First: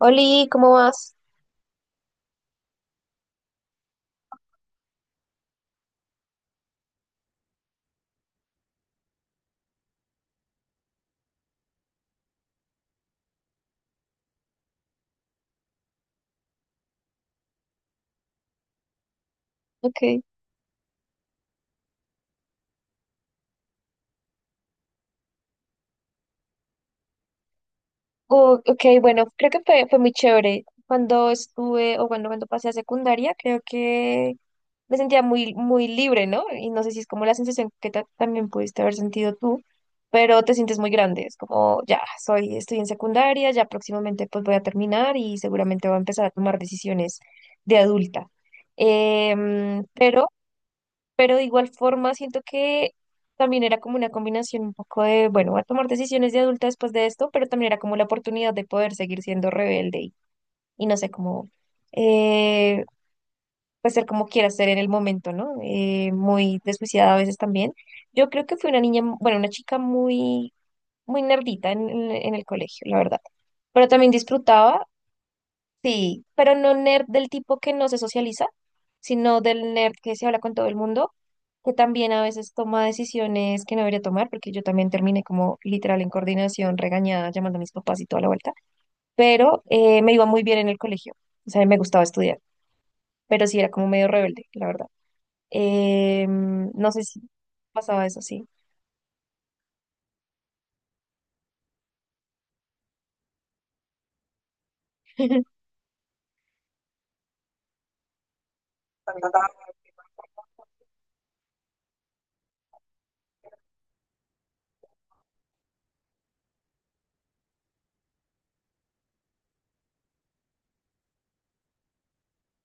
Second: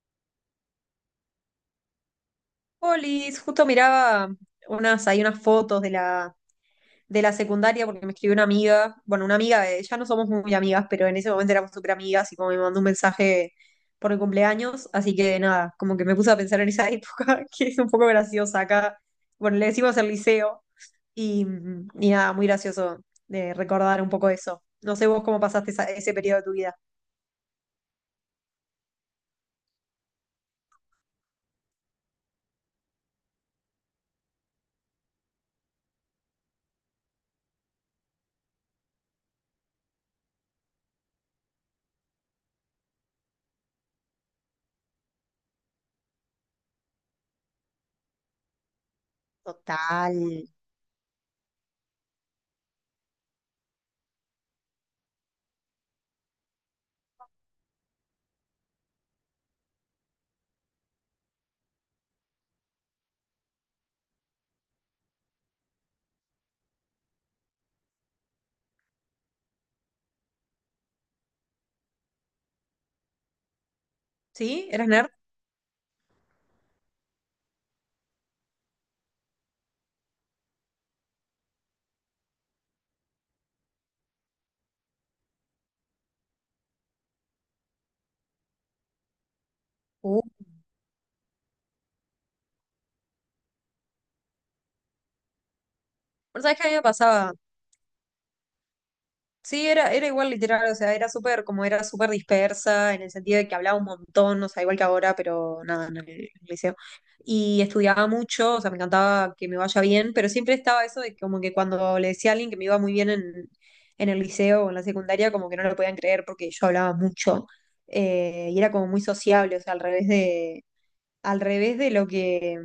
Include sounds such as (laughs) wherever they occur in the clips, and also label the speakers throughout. Speaker 1: Oli, ¿cómo vas?
Speaker 2: Polis, justo miraba unas, hay unas fotos de la secundaria porque me escribió una amiga, bueno, una amiga, ya no somos muy amigas, pero en ese momento éramos súper amigas y como me mandó un mensaje por el cumpleaños, así que nada, como que me puse a pensar en esa (laughs) época, que es un poco graciosa acá, bueno, le decimos el liceo y, y nada, muy gracioso de recordar un poco eso. No sé vos cómo pasaste ese periodo de tu vida.
Speaker 1: Oh, ok, bueno, creo que fue muy chévere. Cuando estuve, o bueno, cuando pasé a secundaria, creo que me sentía muy, muy libre, ¿no? Y no sé si es como la sensación que también pudiste haber sentido tú, pero te sientes muy grande. Es como, ya, soy, estoy en secundaria, ya próximamente pues voy a terminar y seguramente voy a empezar a tomar decisiones de adulta. Em, pero pero de igual forma siento que también era como una combinación un poco de, bueno, voy a tomar decisiones de adulta después de esto, pero también era como la oportunidad de poder seguir siendo rebelde y no sé, cómo eh, pues ser como quiera ser en el momento, ¿no? Muy desjuiciada a veces también. Yo creo que fui una niña, bueno, una chica muy, muy nerdita en, en el colegio, la verdad, pero también
Speaker 2: ¿Sí?
Speaker 1: disfrutaba.
Speaker 2: ¿Eras nerd?
Speaker 1: Sí, pero no nerd del tipo que no se socializa, sino del nerd que se habla con todo el mundo, que también a veces toma decisiones que no debería tomar, porque yo también terminé como literal en coordinación, regañada, llamando a mis papás y toda la vuelta, pero me iba
Speaker 2: Uh.
Speaker 1: muy bien en el colegio, o sea, me gustaba estudiar, pero sí era como medio rebelde, la verdad.
Speaker 2: Bueno, sabés que a mí me
Speaker 1: No sé si
Speaker 2: pasaba.
Speaker 1: pasaba eso, sí.
Speaker 2: Sí, era igual literal, o sea, era súper, como era súper dispersa, en el sentido de que hablaba un montón, o sea, igual que ahora,
Speaker 1: (laughs)
Speaker 2: pero nada, en el liceo. Y estudiaba mucho, o sea, me encantaba que me vaya bien, pero siempre estaba eso de que como que cuando le decía a alguien que me iba muy bien en el liceo o en la secundaria, como que no lo podían creer porque yo hablaba mucho, y era como muy sociable, o sea, al revés al revés de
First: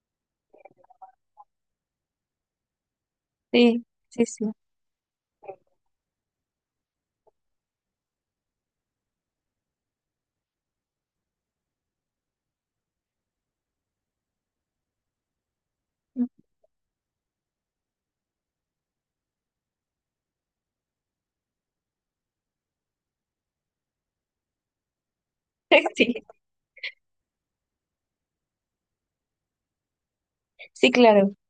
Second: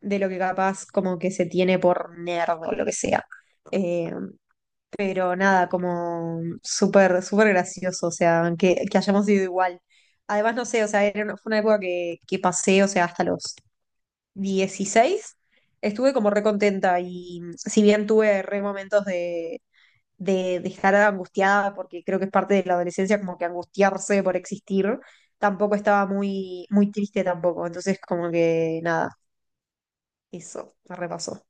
Speaker 2: de lo que capaz como que se tiene por nerd o lo que sea.
Speaker 1: Sí,
Speaker 2: Eh,
Speaker 1: sí, sí.
Speaker 2: pero nada, como súper, súper gracioso, o sea, que hayamos ido igual. Además, no sé, o sea, fue una época que pasé, o sea, hasta los 16 estuve como re contenta y si bien tuve re momentos de estar angustiada, porque creo que es parte de la adolescencia como que angustiarse por existir, tampoco
Speaker 1: (laughs)
Speaker 2: estaba
Speaker 1: Sí,
Speaker 2: muy, muy triste tampoco, entonces como que nada, eso,
Speaker 1: sí,
Speaker 2: me
Speaker 1: claro.
Speaker 2: repasó.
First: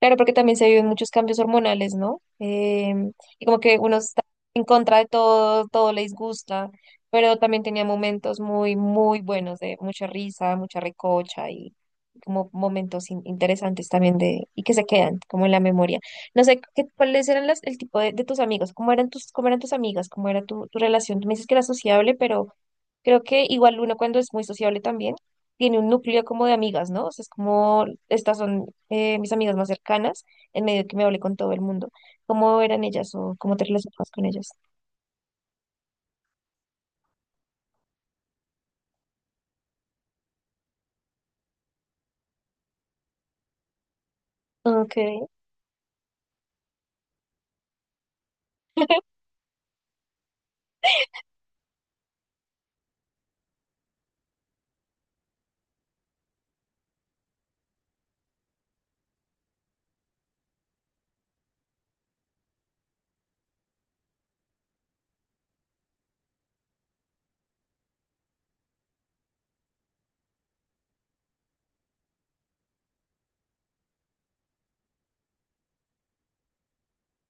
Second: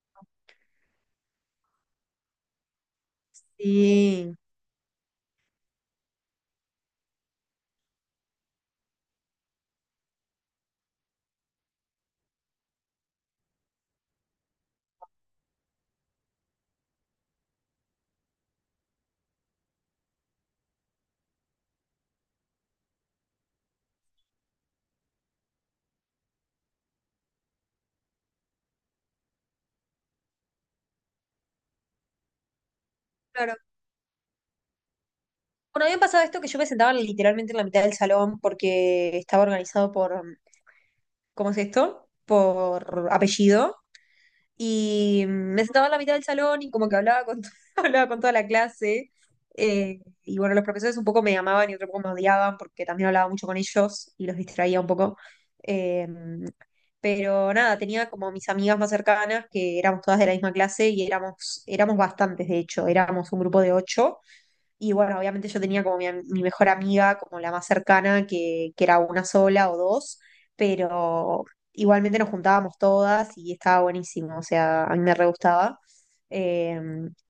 Speaker 1: Claro, porque también se viven muchos cambios hormonales, ¿no? Y como que uno está
Speaker 2: Sí.
Speaker 1: en contra de todo, todo le disgusta, pero también tenía momentos muy, muy buenos de mucha risa, mucha recocha y como momentos interesantes también de, y que se quedan como en la memoria. No sé, ¿qué, cuáles eran las, el tipo de tus amigos? Cómo eran tus amigas? ¿Cómo era tu, tu relación? Tú me dices que era sociable, pero creo que igual uno cuando es muy sociable también tiene un núcleo como de amigas, ¿no? O sea, es como, estas son mis amigas más cercanas, en medio de que me hablé con todo el mundo. ¿Cómo eran ellas o cómo te relacionabas con ellas?
Speaker 2: Bueno, a mí me pasaba esto que yo me sentaba literalmente en la mitad del salón porque estaba organizado por, ¿cómo es esto? Por apellido.
Speaker 1: Okay.
Speaker 2: Y me sentaba en la mitad del salón y como que hablaba con, (laughs) hablaba con toda la clase. Y bueno, los profesores un poco me amaban y otro poco me odiaban porque también hablaba mucho con ellos y los distraía un poco. Eh, pero nada, tenía como mis amigas más cercanas que éramos todas de la misma clase y éramos bastantes, de hecho, éramos un grupo de ocho. Y bueno, obviamente yo tenía como mi mejor amiga, como la más cercana, que era una sola o dos, pero igualmente nos juntábamos todas y estaba buenísimo, o sea, a mí me re gustaba. Eh,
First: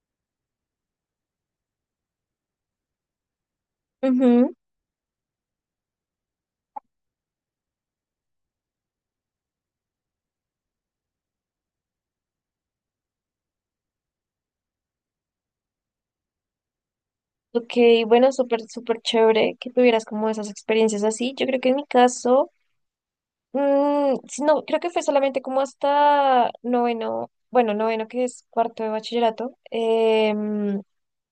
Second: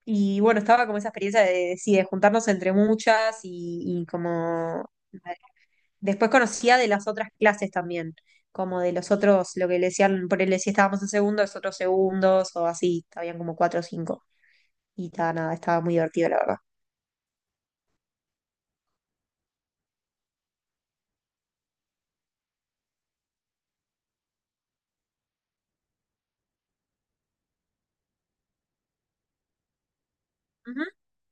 Speaker 2: y bueno, estaba como esa experiencia sí, de juntarnos entre muchas y
Speaker 1: Ujú.
Speaker 2: como... Después conocía de las otras clases también, como de los otros, lo que le decían, por él si estábamos en segundo, los otros segundos o así, habían como cuatro o cinco. Y estaba nada, estaba muy divertido, la verdad.
Speaker 1: Ok, bueno, súper, súper chévere que tuvieras como esas experiencias así. Yo creo que en mi caso, mm, si no, creo que fue solamente como hasta noveno, bueno, noveno que es cuarto de bachillerato.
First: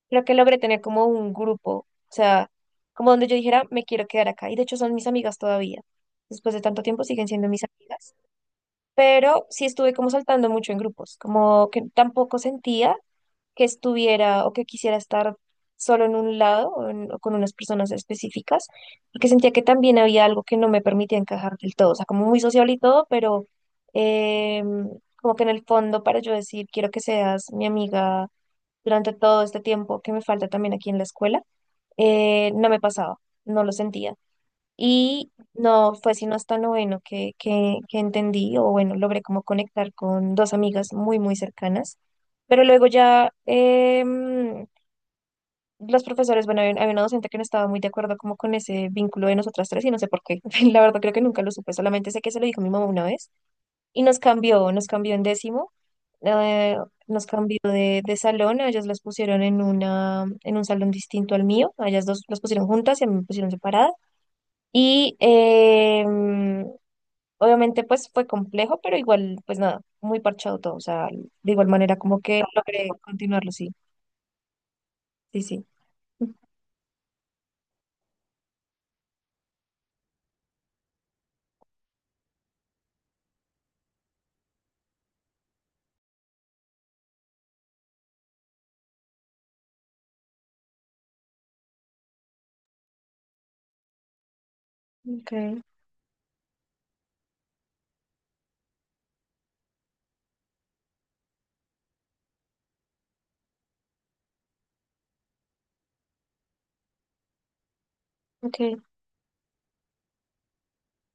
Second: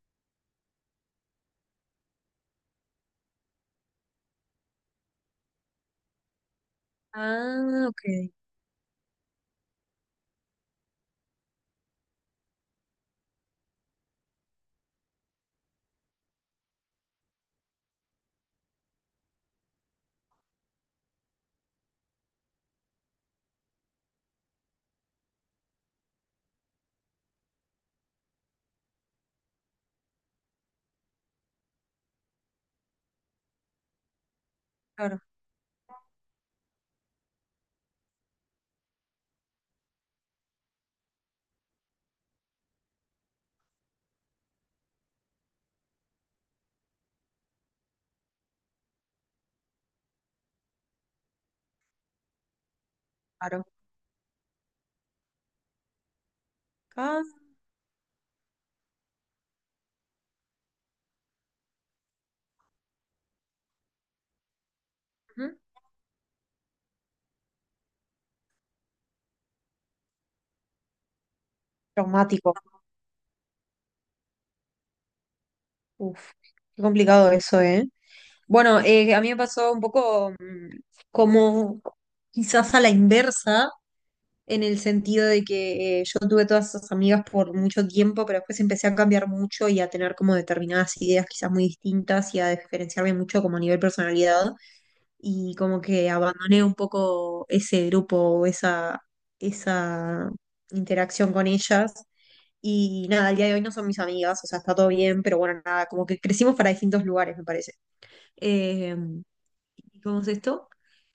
Speaker 1: Creo que logré tener como un grupo, o sea, como donde yo dijera, me quiero quedar acá. Y de hecho son mis amigas todavía. Después de tanto tiempo siguen siendo mis
Speaker 2: Ah, ok,
Speaker 1: amigas. Pero sí estuve como saltando mucho en grupos, como que tampoco sentía que estuviera o que quisiera estar solo en un lado o, o con unas personas específicas, porque sentía que también había algo que no me permitía encajar del todo. O sea, como muy social y todo, pero em, como que en el fondo para yo decir, quiero que seas mi amiga durante todo este tiempo que me falta también aquí en la escuela, no me pasaba, no lo sentía.
Speaker 2: claro.
Speaker 1: Y no fue sino hasta noveno que entendí, o bueno, logré como conectar con dos amigas muy, muy cercanas. Pero luego ya los profesores, bueno, había una docente que no estaba muy de acuerdo como con ese vínculo de nosotras tres y no sé por qué. (laughs) La verdad creo que nunca lo supe, solamente sé que se lo dijo mi mamá una vez.
Speaker 2: Claro.
Speaker 1: Y nos cambió en décimo eh,
Speaker 2: Ah,
Speaker 1: nos cambió de salón, a ellas las pusieron en una, en un salón distinto al mío, a ellas dos las pusieron juntas y a mí me pusieron separadas. Y
Speaker 2: ujú.
Speaker 1: obviamente pues fue complejo, pero igual, pues nada, muy parchado todo, o sea, de igual manera como que
Speaker 2: Traumático.
Speaker 1: logré continuarlo, sí, sí, sí.
Speaker 2: Uf, qué complicado eso, ¿eh? Bueno, a mí me pasó un poco mm, como quizás a la inversa, en el sentido de que yo tuve todas esas amigas por mucho tiempo, pero después empecé a cambiar mucho y a tener como determinadas ideas quizás muy distintas y a diferenciarme mucho como a nivel personalidad y
Speaker 1: Okay,
Speaker 2: como que abandoné un poco ese grupo, o esa interacción con ellas. Y nada, al día de hoy no son mis amigas, o sea, está todo bien, pero bueno, nada, como que crecimos para distintos lugares, me parece.
Speaker 1: okay.
Speaker 2: Eh, ¿Y ¿cómo es esto?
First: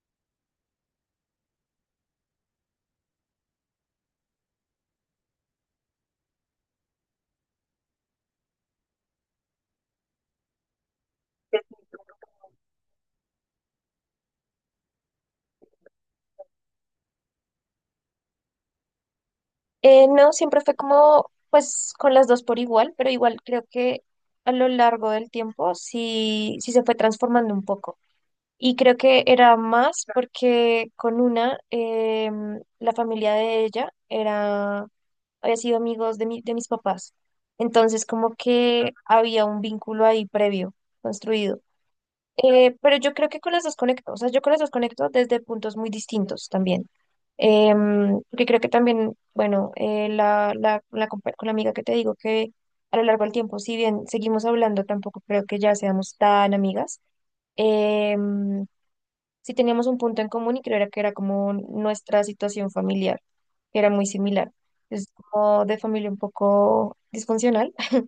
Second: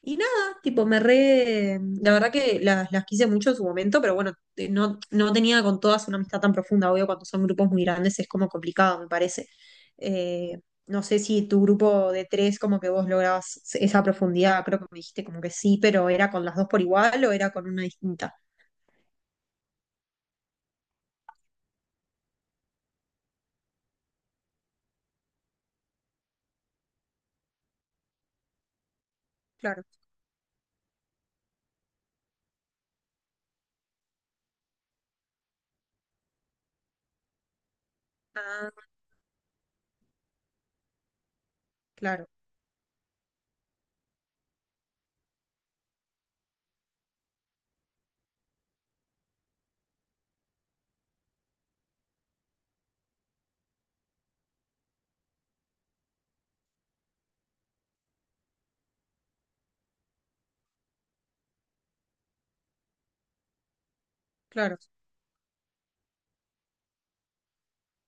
Speaker 2: Y nada, tipo, me re... La verdad que las quise mucho en su momento, pero bueno, no, no tenía con todas una amistad tan profunda, obvio, cuando son grupos muy grandes es como complicado, me parece. Eh, no sé si tu grupo de tres, como que vos lograbas esa profundidad, creo que me dijiste como que sí, pero ¿era con las dos por igual o era con una distinta?
Speaker 1: No, siempre fue como, pues, con las dos por igual, pero igual creo que a lo largo del tiempo sí, sí se fue transformando un poco. Y creo que era
Speaker 2: Claro.
Speaker 1: más porque con una, la familia de ella era, había sido amigos de de mis papás. Entonces, como
Speaker 2: Ah,
Speaker 1: que había un vínculo ahí previo, construido.
Speaker 2: claro,
Speaker 1: Pero yo creo que con las dos conecto, o sea, yo con las dos conecto desde puntos muy distintos también. Porque creo que también, bueno, la con la amiga que te digo que a lo largo del tiempo, si bien seguimos hablando, tampoco creo que ya seamos tan amigas. Em, sí teníamos un punto en común y creo era que era como nuestra situación familiar, que era muy similar.
Speaker 2: claro.
Speaker 1: Es como de familia un poco disfuncional. (laughs)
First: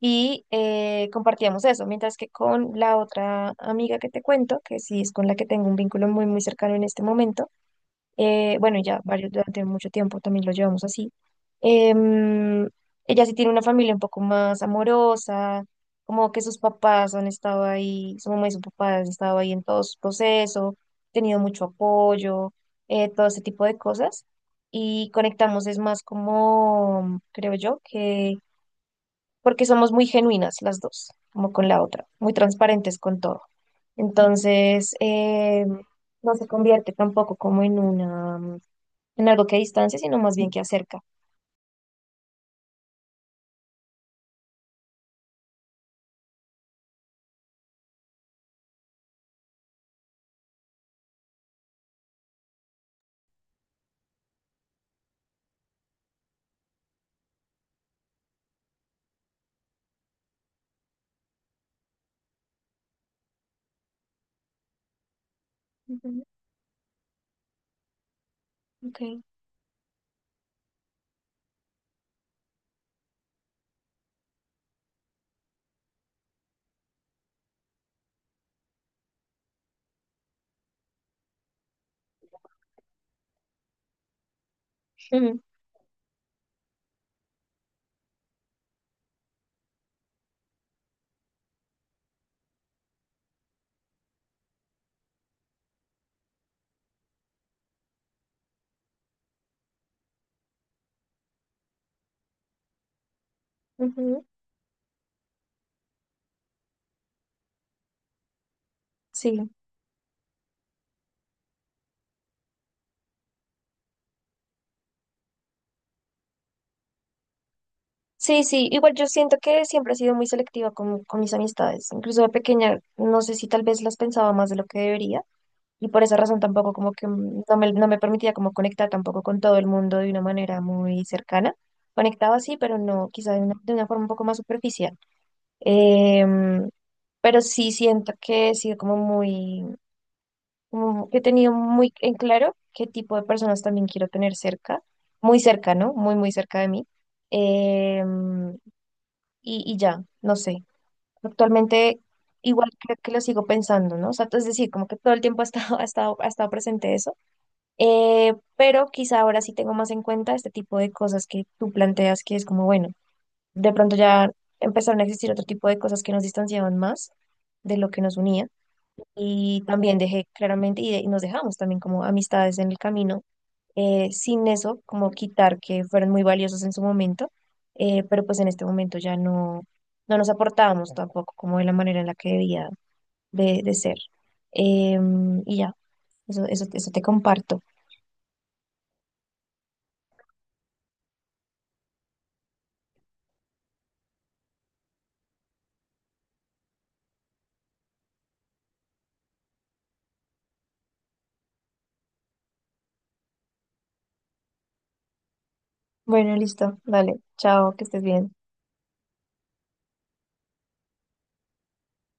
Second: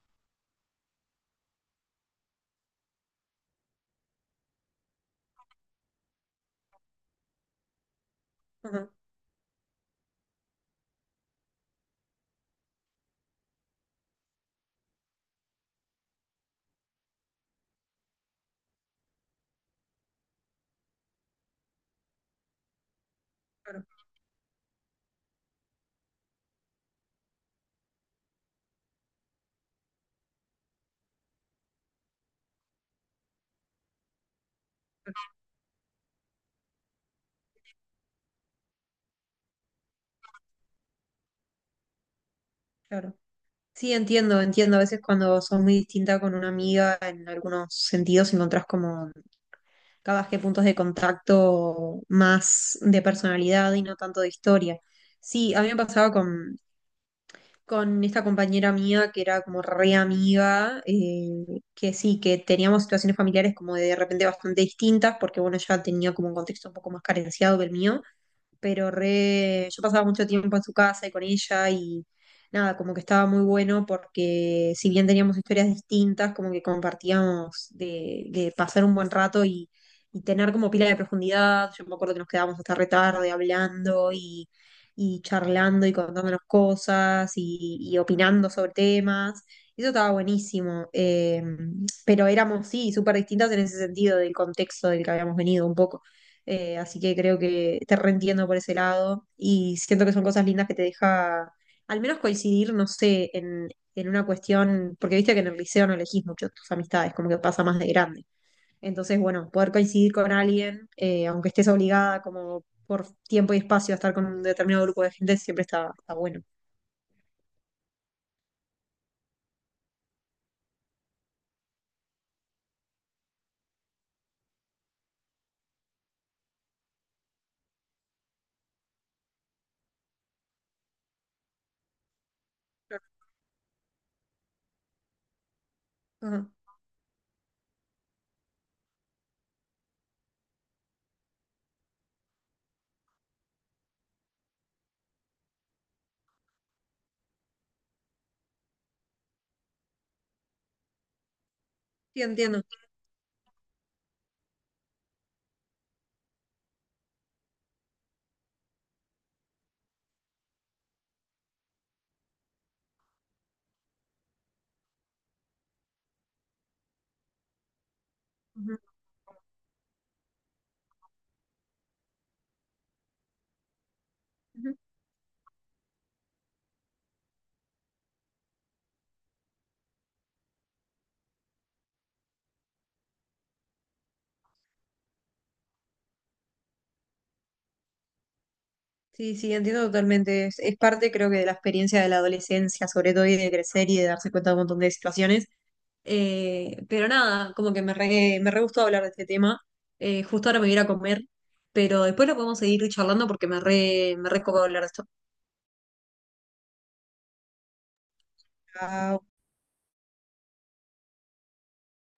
Speaker 1: Y compartíamos eso, mientras que con la otra amiga que te cuento, que sí es con la que tengo un vínculo muy, muy cercano en este momento, bueno, y
Speaker 2: Ajá,
Speaker 1: ya varios durante mucho tiempo también lo llevamos así. Em, ella sí tiene una familia un poco más amorosa, como que sus papás han estado ahí, su mamá y su papá han estado ahí en todo su proceso, tenido mucho apoyo, todo ese tipo de
Speaker 2: claro.
Speaker 1: cosas. Y conectamos es más como, creo yo, que porque somos muy genuinas las dos, como con la otra, muy transparentes con todo. Entonces, no se convierte tampoco como en una, en algo que distancia, sino más bien que acerca.
Speaker 2: Claro. Sí, entiendo, entiendo. A veces cuando sos muy distinta con una amiga, en algunos sentidos encontrás como cada que puntos de contacto más de personalidad y no tanto de historia. Sí, a mí me pasaba con esta compañera mía que era como re amiga, que sí, que teníamos situaciones familiares como de repente bastante distintas, porque bueno, ella tenía
Speaker 1: Ujú.
Speaker 2: como un contexto un poco más carenciado que el mío, pero
Speaker 1: Ok.
Speaker 2: re, yo pasaba mucho tiempo en su casa y con ella y nada, como que estaba muy bueno porque si bien teníamos historias distintas, como que compartíamos de pasar un buen rato y tener como pila de profundidad. Yo me acuerdo que nos quedábamos hasta re tarde hablando y
Speaker 1: Ujú,
Speaker 2: charlando y contándonos cosas y opinando sobre temas. Y eso estaba buenísimo, pero éramos, sí, súper distintas en ese sentido del contexto del que habíamos venido un poco. Así que creo que te reentiendo por ese lado y siento que son cosas lindas que te deja al menos coincidir, no sé, en
Speaker 1: ujú.
Speaker 2: una cuestión, porque viste que en el liceo no elegís mucho tus amistades, como que pasa más de grande. Entonces,
Speaker 1: Sí,
Speaker 2: bueno, poder coincidir con alguien, aunque estés obligada como por tiempo y espacio a estar con un determinado grupo de gente, siempre está, está bueno.
Speaker 1: sí, sí. Igual yo siento que siempre he sido muy selectiva con mis amistades. Incluso de pequeña, no sé si tal vez las pensaba más de lo que debería. Y por esa razón tampoco como que mm, no me permitía como conectar tampoco con todo el mundo de una manera muy cercana. Conectaba sí, pero
Speaker 2: Claro.
Speaker 1: no, quizá de una forma un poco más superficial.
Speaker 2: Ajá.
Speaker 1: Em, pero sí siento que he sido como muy, como que he tenido muy en claro qué tipo de personas también quiero tener cerca, muy cerca, ¿no? Muy, muy cerca de mí. Em, y ya, no sé. Actualmente
Speaker 2: Sí, entiendo.
Speaker 1: igual creo que lo sigo pensando, ¿no? O sea, es decir, como que todo el tiempo (laughs) ha estado presente eso. Pero quizá ahora sí tengo más en cuenta este tipo de cosas que tú planteas, que es como, bueno, de pronto ya empezaron a existir otro tipo de cosas que nos distanciaban más de lo que nos unía.
Speaker 2: Ujú,
Speaker 1: Y también dejé claramente, y, y nos dejamos también como amistades en el camino, sin
Speaker 2: ujú.
Speaker 1: eso, como quitar que fueron muy valiosos en su momento, pero pues en este momento ya no, no nos aportábamos tampoco como de la manera en la que debía de ser. Y ya, eso te comparto.
Speaker 2: Sí, sí, entiendo totalmente. Es parte, creo que, de la experiencia de la adolescencia, sobre todo, y de crecer y de darse cuenta de un montón de situaciones. Pero nada, como que me re gustó hablar de este tema. Justo ahora me voy a ir a comer, pero después lo podemos seguir charlando porque me re copó hablar de esto.
Speaker 1: Bueno, listo, dale, chao, que estés bien.
Speaker 2: Chao.